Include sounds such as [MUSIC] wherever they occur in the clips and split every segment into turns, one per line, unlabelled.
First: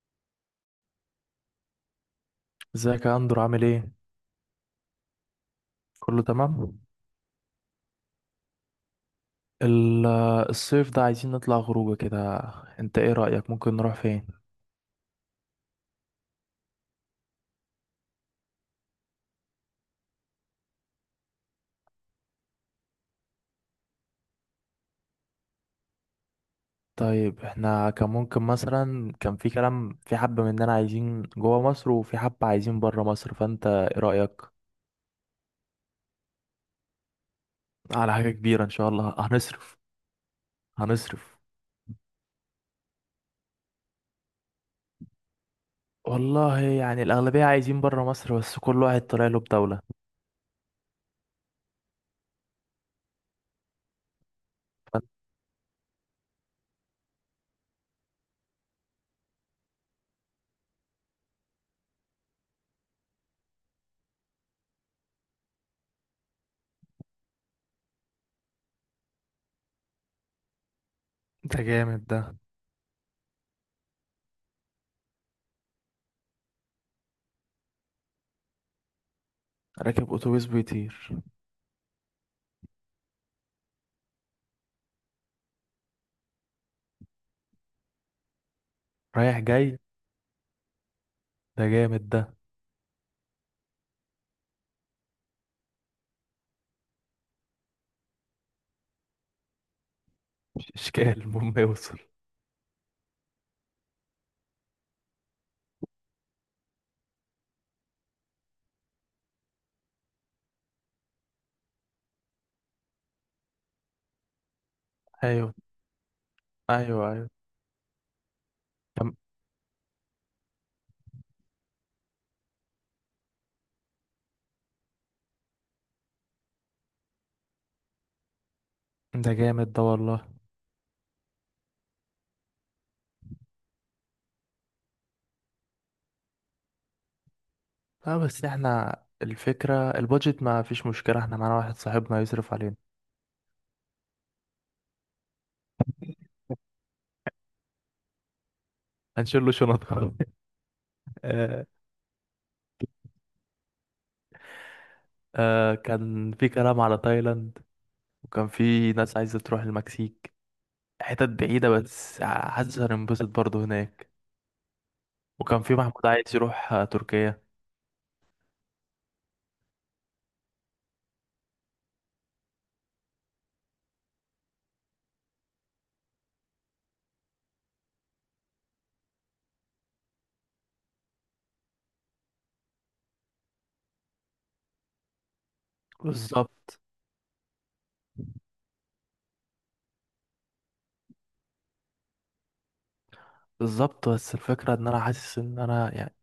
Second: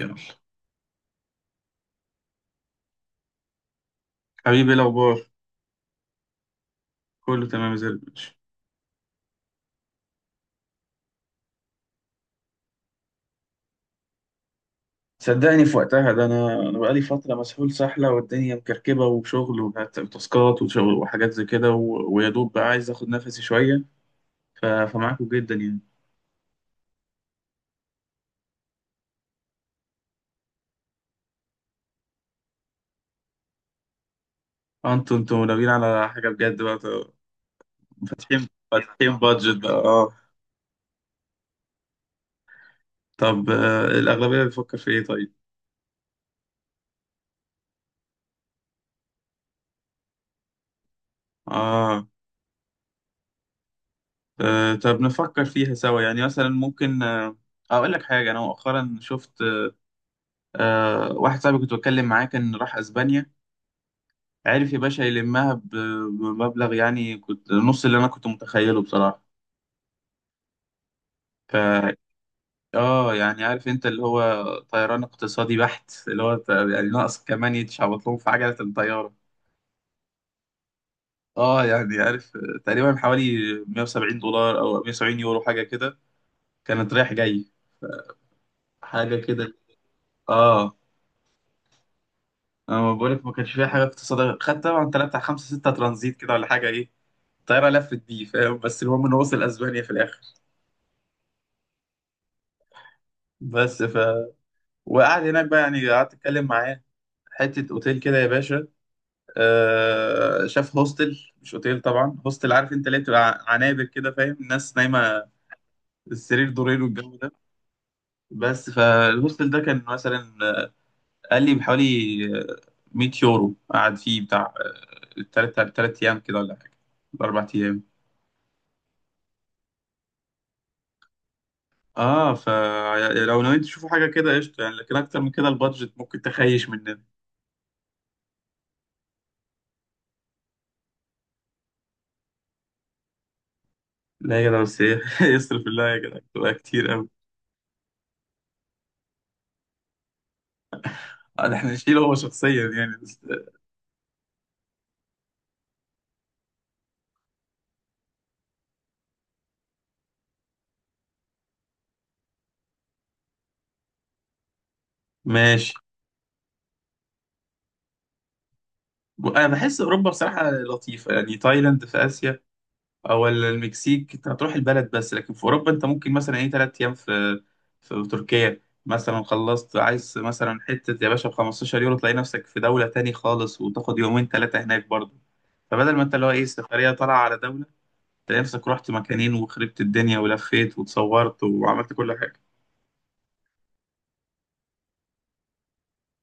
يلا.
ازيك يا اندرو؟ عامل ايه؟
حبيبي إيه الأخبار؟
كله تمام.
كله تمام زي الفل.
ال- الصيف ده عايزين نطلع خروجه كده. انت ايه رأيك؟ ممكن نروح فين؟
صدقني في وقتها ده أنا بقالي فترة مسحول سحلة والدنيا مكركبة وشغل وتاسكات وشغل وحاجات زي كده ويا دوب بقى عايز آخد نفسي شوية. فمعاكم جدا يعني.
طيب، احنا كان ممكن مثلا، كان في كلام، في حبة مننا عايزين جوه مصر وفي حبة عايزين بره مصر، فانت ايه رأيك؟
أنتوا ناويين على حاجة بجد بقى
على حاجة
فاتحين
كبيرة ان شاء الله.
فاتحين
[LAUGHS]
بادجت بقى
هنصرف.
أه؟
هنصرف.
طب الأغلبية بتفكر في إيه طيب؟
والله يعني الأغلبية عايزين بره مصر، بس كل واحد طالع له بدولة.
آه. طب
فانت،
نفكر فيها سوا يعني مثلا ممكن، أقول لك حاجة. أنا مؤخرا شفت، واحد صاحبي كنت بتكلم معاه كان راح أسبانيا. عرف يا باشا يلمها بمبلغ يعني كنت نص اللي انا كنت متخيله بصراحة. ف
ده جامد ده.
اه، يعني عارف انت اللي هو طيران اقتصادي بحت اللي هو، يعني ناقص كمان يتشعبط لهم في عجلة الطيارة.
راكب أتوبيس بيطير؟
اه يعني عارف، تقريبا حوالي 170 دولار او 170 يورو حاجة كده، كانت رايح جاي حاجة
رايح
كده.
جاي؟
اه،
ده جامد ده.
انا ما بقولك ما كانش فيها حاجة اقتصادية، خدت طبعا تلاتة بتاع خمسة ستة ترانزيت كده ولا حاجة ايه، الطيارة لفت بيه فاهم، بس المهم انه وصل اسبانيا في الاخر.
مش اشكال، [LAUGHS] المهم يوصل.
بس وقعد هناك بقى يعني قعدت اتكلم معاه، حته اوتيل كده يا باشا. آه شاف هوستل مش اوتيل طبعا، هوستل عارف انت ليه بتبقى عنابر كده فاهم، الناس نايمه،
ايوه.
السرير دورين
ايوه
والجو
ايوه.
ده. بس
طب،
فالهوستل ده كان مثلا، قال لي بحوالي، آه، 100 يورو قعد فيه بتاع، تلات ايام كده ولا حاجه، اربع ايام.
ده جامد ده والله.
اه، فلو نويت تشوفوا حاجه كده قشطه يعني، لكن اكتر من كده البادجت ممكن تخيش مننا.
اه بس احنا، الفكرة البادجت ما فيش مشكلة، احنا معانا واحد صاحبنا يصرف علينا.
لا يا جدع بس ايه [LAUGHS] يصرف الله يا جدع تبقى كتير قوي.
هنشيل له شنطة. [LAUGHS] آه.
احنا نشيله هو شخصيا يعني؟
آه كان في كلام على تايلاند، وكان في ناس عايزة تروح المكسيك، حتت بعيدة بس حاسس هننبسط برضه هناك. وكان
ماشي.
في محمود عايز يروح تركيا.
انا بحس اوروبا بصراحه لطيفه يعني. تايلاند في اسيا او المكسيك انت هتروح البلد بس، لكن في اوروبا انت ممكن مثلا ايه ثلاث ايام في في تركيا مثلا، خلصت عايز مثلا حته يا باشا، ب 15 يورو تلاقي نفسك في دوله تاني خالص، وتاخد يومين ثلاثه هناك برضه. فبدل ما انت اللي هو ايه
بالظبط.
سفريه طالعه على دوله، تلاقي نفسك رحت مكانين وخربت الدنيا ولفيت وتصورت وعملت كل حاجه.
بالظبط بس الفكرة ان انا حاسس ان انا يعني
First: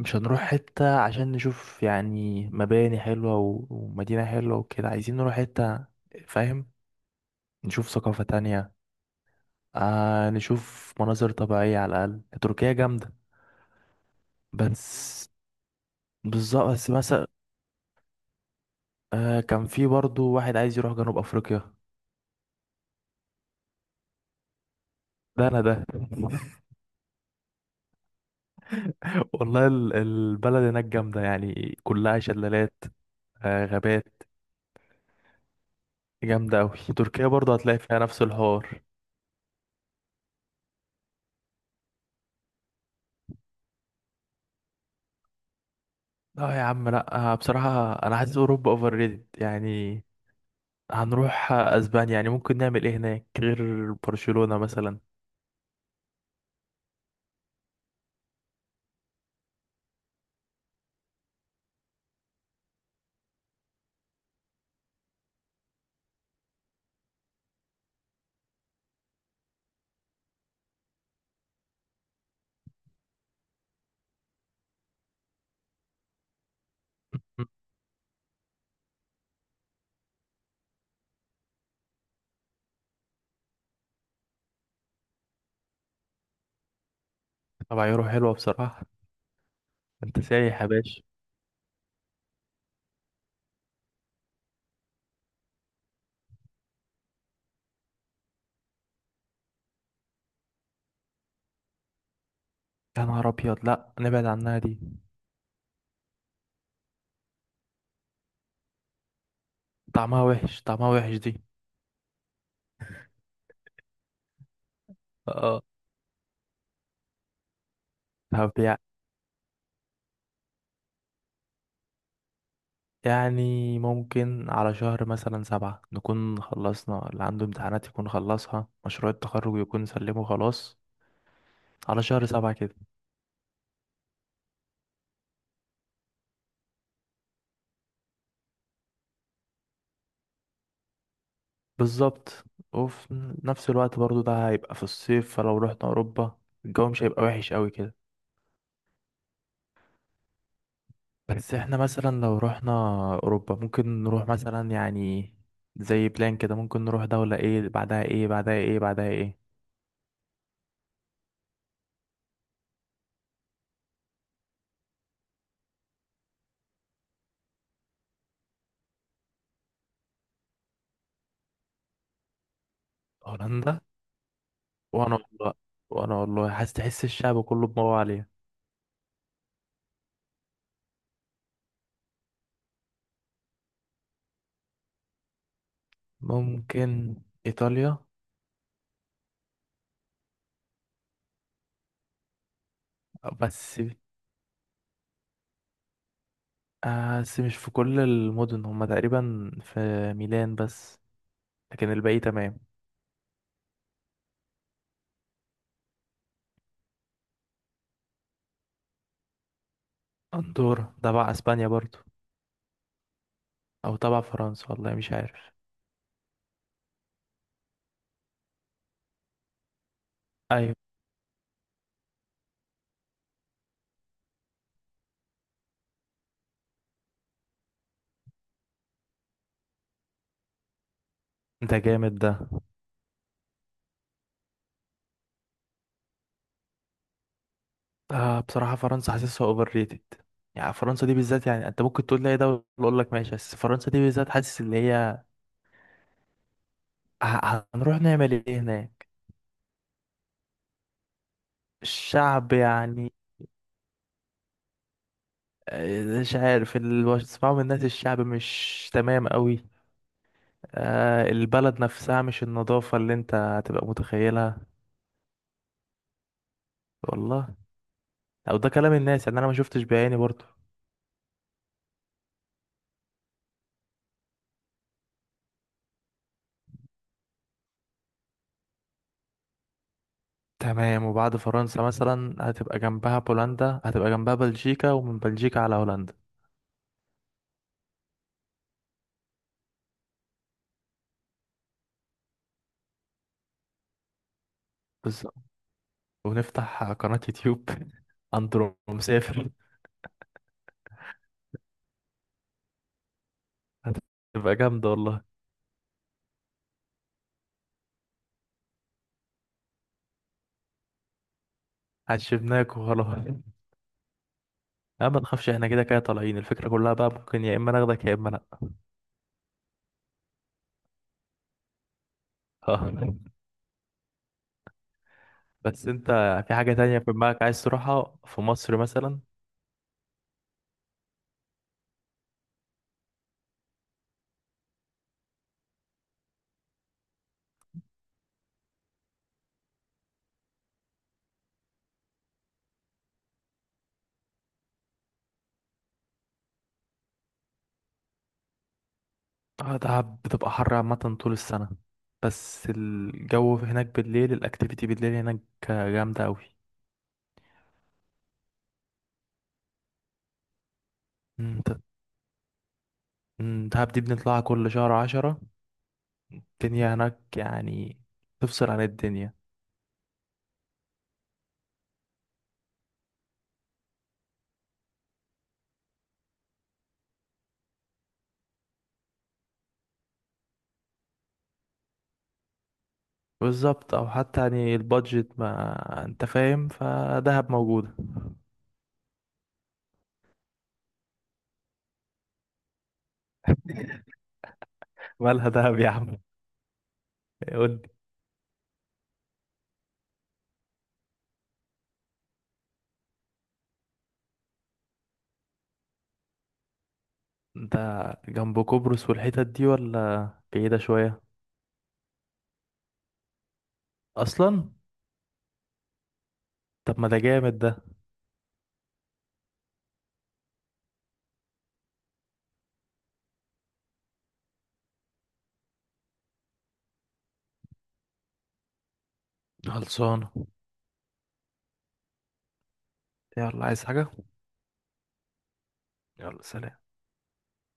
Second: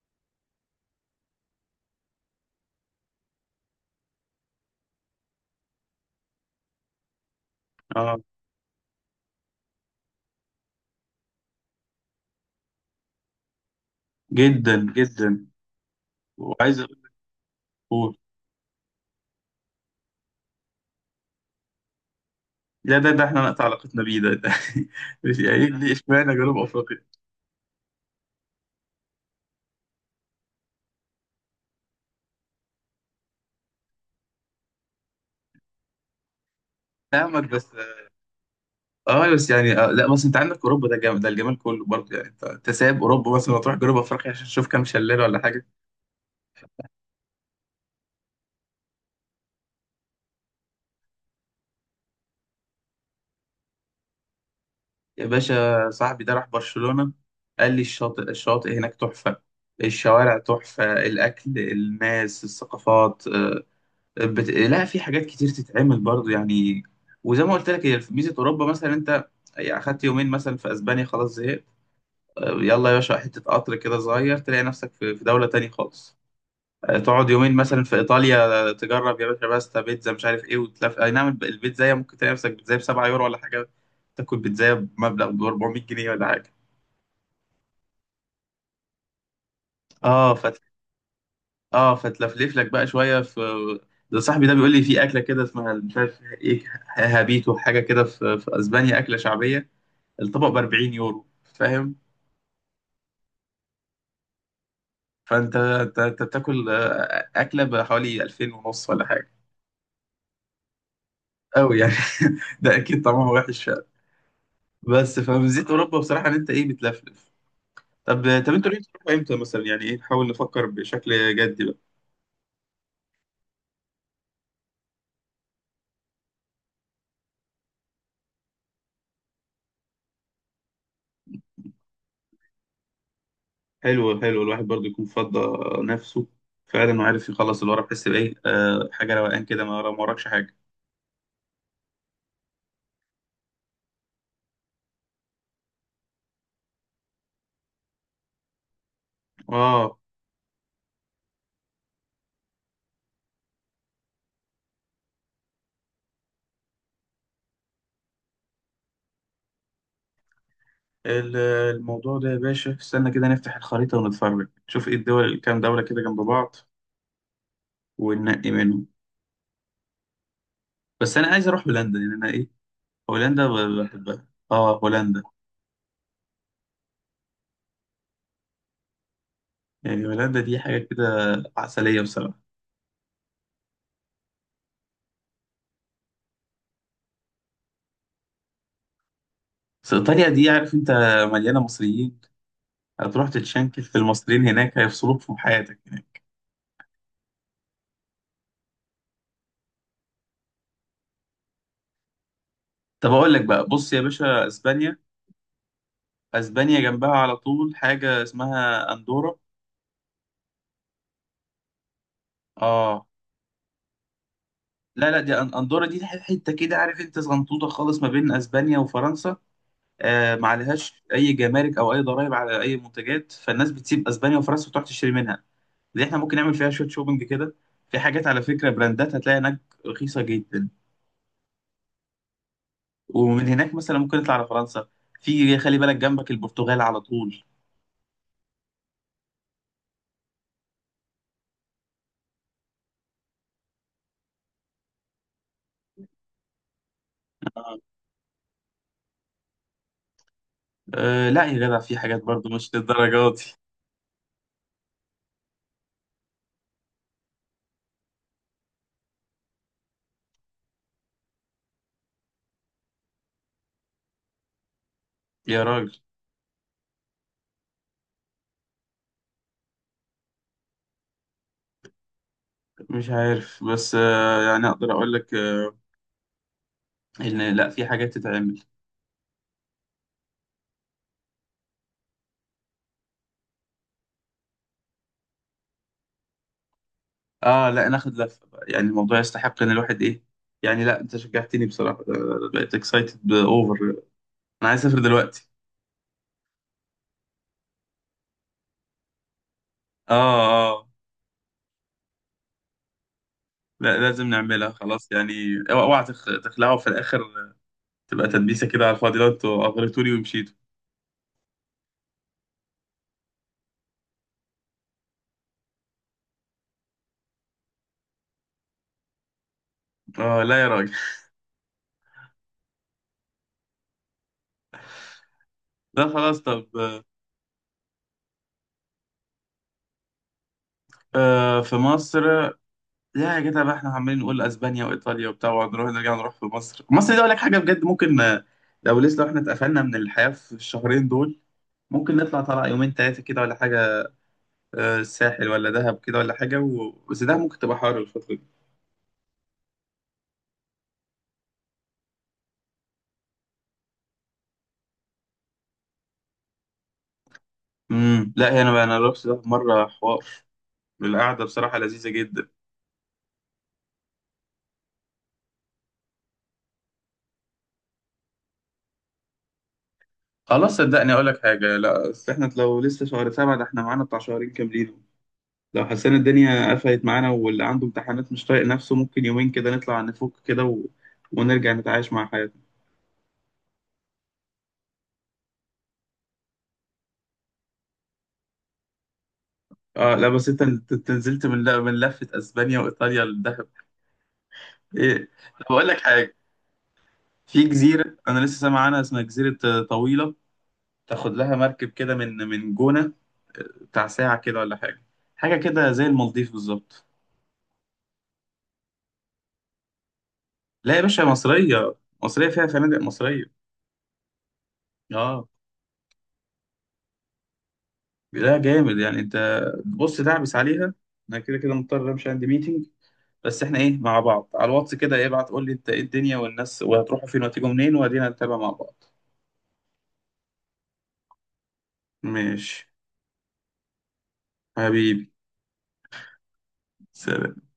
مش هنروح حتة عشان نشوف يعني مباني حلوة ومدينة حلوة وكده، عايزين نروح حتة، فاهم؟ نشوف
اه.
ثقافة تانية. آه نشوف مناظر طبيعية. على الأقل تركيا جامدة.
جدا
بس،
جدا.
بالظبط.
وعايز.
بس مثلا، آه كان في برضو واحد عايز يروح جنوب أفريقيا.
لا ده احنا نقطع علاقتنا بيه ده, ده. [LAUGHS] مش
ده أنا
يعني
ده.
ليه اشمعنى جنوب
[LAUGHS]
افريقيا.
والله البلد هناك جامدة، يعني كلها شلالات، آه غابات، جامدة أوي. تركيا
فاهمك
برضو
بس.
هتلاقي فيها نفس الحوار.
اه بس يعني، لا بس انت عندك اوروبا ده جامد ده، الجمال كله برضه يعني. انت سايب اوروبا مثلا وتروح جنوب افريقيا عشان تشوف كام شلال ولا حاجه؟
لا يا عم لا، بصراحة أنا حاسس أوروبا أوفر ريتد يعني. هنروح اسبانيا يعني ممكن نعمل ايه هناك غير برشلونة مثلا؟
يا باشا صاحبي ده راح برشلونه، قال لي الشاطئ هناك تحفه، الشوارع تحفه، الاكل الناس الثقافات، لا في حاجات كتير تتعمل برضه يعني. وزي ما قلت لك، هي ميزه اوروبا مثلا، انت يعني اخدت يومين مثلا في اسبانيا خلاص زهقت، يلا يا باشا حتة قطر كده صغير تلاقي نفسك في دولة تانية خالص. تقعد
مم.
يومين مثلا في إيطاليا، تجرب يا باشا باستا بيتزا مش عارف إيه وتلف، أي نعم البيتزاية ممكن تلاقي نفسك بيتزاية بسبعة يورو ولا حاجة. تاكل بيتزاية بمبلغ ب 400 جنيه ولا حاجة.
طبعا يورو حلوة بصراحة. انت
اه
سايح يا باشا.
فتلفلف لك بقى شوية في. ده صاحبي ده بيقول لي في أكلة كده اسمها مش عارف إيه، هابيتو حاجة كده في أسبانيا أكلة شعبية، الطبق ب 40 يورو فاهم؟
يا نهار ابيض، لا نبعد عنها دي.
فأنت أنت بتاكل، أكلة بحوالي 2000 ونص ولا حاجة
طعمها وحش، طعمها وحش دي.
قوي يعني. [LAUGHS] ده اكيد طعمها وحش فعلا. بس
اه.
فميزة اوروبا بصراحه ان انت ايه، بتلفلف. طب.
طب
انتوا ناويين تروحوا امتى مثلا؟ يعني ايه، نحاول نفكر بشكل جدي بقى.
يعني ممكن على شهر مثلا سبعة نكون خلصنا، اللي عنده امتحانات يكون خلصها، مشروع التخرج يكون سلمه خلاص. على شهر سبعة كده.
حلو حلو، الواحد برضو يكون فضى نفسه فعلا، وعارف يخلص اللي وراه بحس بايه، حاجه روقان كده، ما وراكش حاجه.
بالظبط. وفي نفس الوقت برضو ده هيبقى في الصيف، فلو رحنا أوروبا الجو مش هيبقى وحش قوي كده.
اه،
بس احنا مثلا لو رحنا اوروبا، ممكن نروح مثلا يعني زي بلان كده، ممكن نروح دولة ايه بعدها ايه بعدها ايه بعدها ايه.
ال- الموضوع ده يا باشا استنى كده، نفتح الخريطه ونتفرج نشوف ايه الدول، كام دوله كده جنب بعض وننقي منهم. بس انا عايز اروح هولندا يعني انا ايه، هولندا
هولندا.
بحبها، اه
وانا
هولندا.
والله، وانا والله حاسس، تحس الشعب كله بدماغه عليها.
يعني هولندا دي حاجة كده عسلية بصراحة.
ممكن ايطاليا.
بس إيطاليا دي عارف أنت، مليانة مصريين، هتروح
بس
تتشنكل في المصريين هناك هيفصلوك في حياتك هناك.
بس مش في كل المدن، هما تقريبا في ميلان بس، لكن الباقي تمام.
طب أقول لك بقى، بص يا باشا أسبانيا، أسبانيا جنبها على طول حاجة اسمها أندورا.
اندورا تبع اسبانيا برضو؟
آه.
او تبع فرنسا؟ والله
لا
مش
لا، دي
عارف.
أندورا دي حتة كده عارف أنت، صغنطوطة خالص ما بين أسبانيا وفرنسا. آه، ما
ايوه.
عليهاش أي جمارك أو أي ضرائب على أي منتجات، فالناس بتسيب أسبانيا وفرنسا وتروح تشتري منها. دي إحنا ممكن نعمل فيها شوية شوبينج كده، في حاجات على فكرة، براندات هتلاقي هناك رخيصة جدا.
ده جامد ده.
ومن هناك مثلا ممكن نطلع على فرنسا، في خلي بالك جنبك البرتغال على طول.
آه بصراحة فرنسا حاسسها اوفر ريتد يعني. فرنسا دي بالذات، يعني انت ممكن تقول لي اي دولة اقول لك ماشي، بس فرنسا دي بالذات حاسس ان هي
آه.
هنروح نعمل ايه هناك؟
أه لا يا جدع في حاجات برضو
الشعب
مش
يعني،
للدرجة دي.
مش عارف، اللي بسمعه من الناس الشعب مش تمام قوي. آه البلد نفسها، مش النظافة اللي انت هتبقى متخيلها.
يا راجل.
والله. او ده كلام الناس يعني، انا ما شفتش بعيني برضه.
مش عارف، بس أه يعني اقدر اقول لك أه، ان لا في حاجات تتعمل.
تمام. وبعد فرنسا مثلا هتبقى جنبها بولندا، هتبقى جنبها بلجيكا، ومن بلجيكا على هولندا.
اه، لا ناخد لفة بقى، يعني الموضوع يستحق ان الواحد ايه، يعني لا انت شجعتني بصراحة، بقيت اكسايتد اوفر، انا عايز اسافر دلوقتي.
ونفتح قناة يوتيوب. [LAUGHS] أندرو مسافر.
اه اه. لا لازم
هتبقى
نعملها
جامدة
خلاص
والله.
يعني. اوعى اوعى تخلعوا في الاخر، تبقى تدبيسة كده على الفاضي لو انتوا اغريتوني ومشيتوا.
عشبناك وخلاص. لا ما تخافش، احنا كده كده طالعين، الفكرة كلها بقى ممكن يا إما ناخدك يا إما لأ.
اه لا يا راجل.
[LAUGHS] آه. بس
ده
أنت،
خلاص.
في
طب.
حاجة تانية في دماغك عايز تروحها في مصر مثلا؟
آه، في مصر. لا يا جدع بقى، احنا عمالين نقول اسبانيا وايطاليا وبتاع ونروح نرجع نروح في مصر. مصر دي اقول لك حاجه بجد، ممكن، لو لسه لو احنا اتقفلنا من الحياه في الشهرين دول ممكن نطلع طلع يومين ثلاثه كده ولا حاجه، الساحل ولا دهب كده ولا حاجه بس دهب ممكن تبقى حر الفتره دي.
دهب بتبقى حر عامة طول السنة. بس الجو هناك بالليل، الأكتيفيتي بالليل هناك جامدة أوي.
لا هي انا بقى انا رحت دهب مره حوار، القعده
مم، د-
بصراحه لذيذه جدا.
مم، دهب دي بنطلعها كل شهر 10. الدنيا هناك يعني تفصل عن الدنيا.
خلاص صدقني اقول لك حاجه، لا أصل احنا لو لسه شهر سبعه ده احنا معانا بتاع شهرين كاملين، لو حسينا الدنيا قفلت معانا واللي عنده امتحانات مش طايق نفسه ممكن يومين كده نطلع نفك كده ونرجع نتعايش مع حياتنا.
بالظبط. او حتى يعني البادجت، ما انت فاهم، فدهب موجودة.
اه لا بس انت، انت نزلت من من لفة اسبانيا وايطاليا للدهب.
[LAUGHS]
ايه.
مالها
طب
دهب
اقول
يا
لك
عم؟
حاجة، في
قول لي
جزيرة انا لسه سامع عنها اسمها جزيرة، طويلة، تاخد لها مركب كده من جونة، بتاع ساعة كده ولا حاجة، حاجة كده زي المالديف بالظبط.
انت. جنب قبرص والحتت دي؟ ولا بعيدة
لا يا باشا
شوية؟
مصرية، مصرية فيها فنادق مصرية.
اصلا؟
اه.
طب ما ده جامد ده.
لا جامد يعني، انت بص دعبس عليها. انا كده كده مضطر امشي، عندي ميتنج، بس احنا ايه مع بعض على الواتس كده، ايه ابعت قول لي انت ايه الدنيا والناس وهتروحوا فين وهتيجوا منين وادينا نتابع مع بعض.
خلصانة.
ماشي.
يلا، عايز حاجة؟
حبيبي.
يلا سلام.
سلام.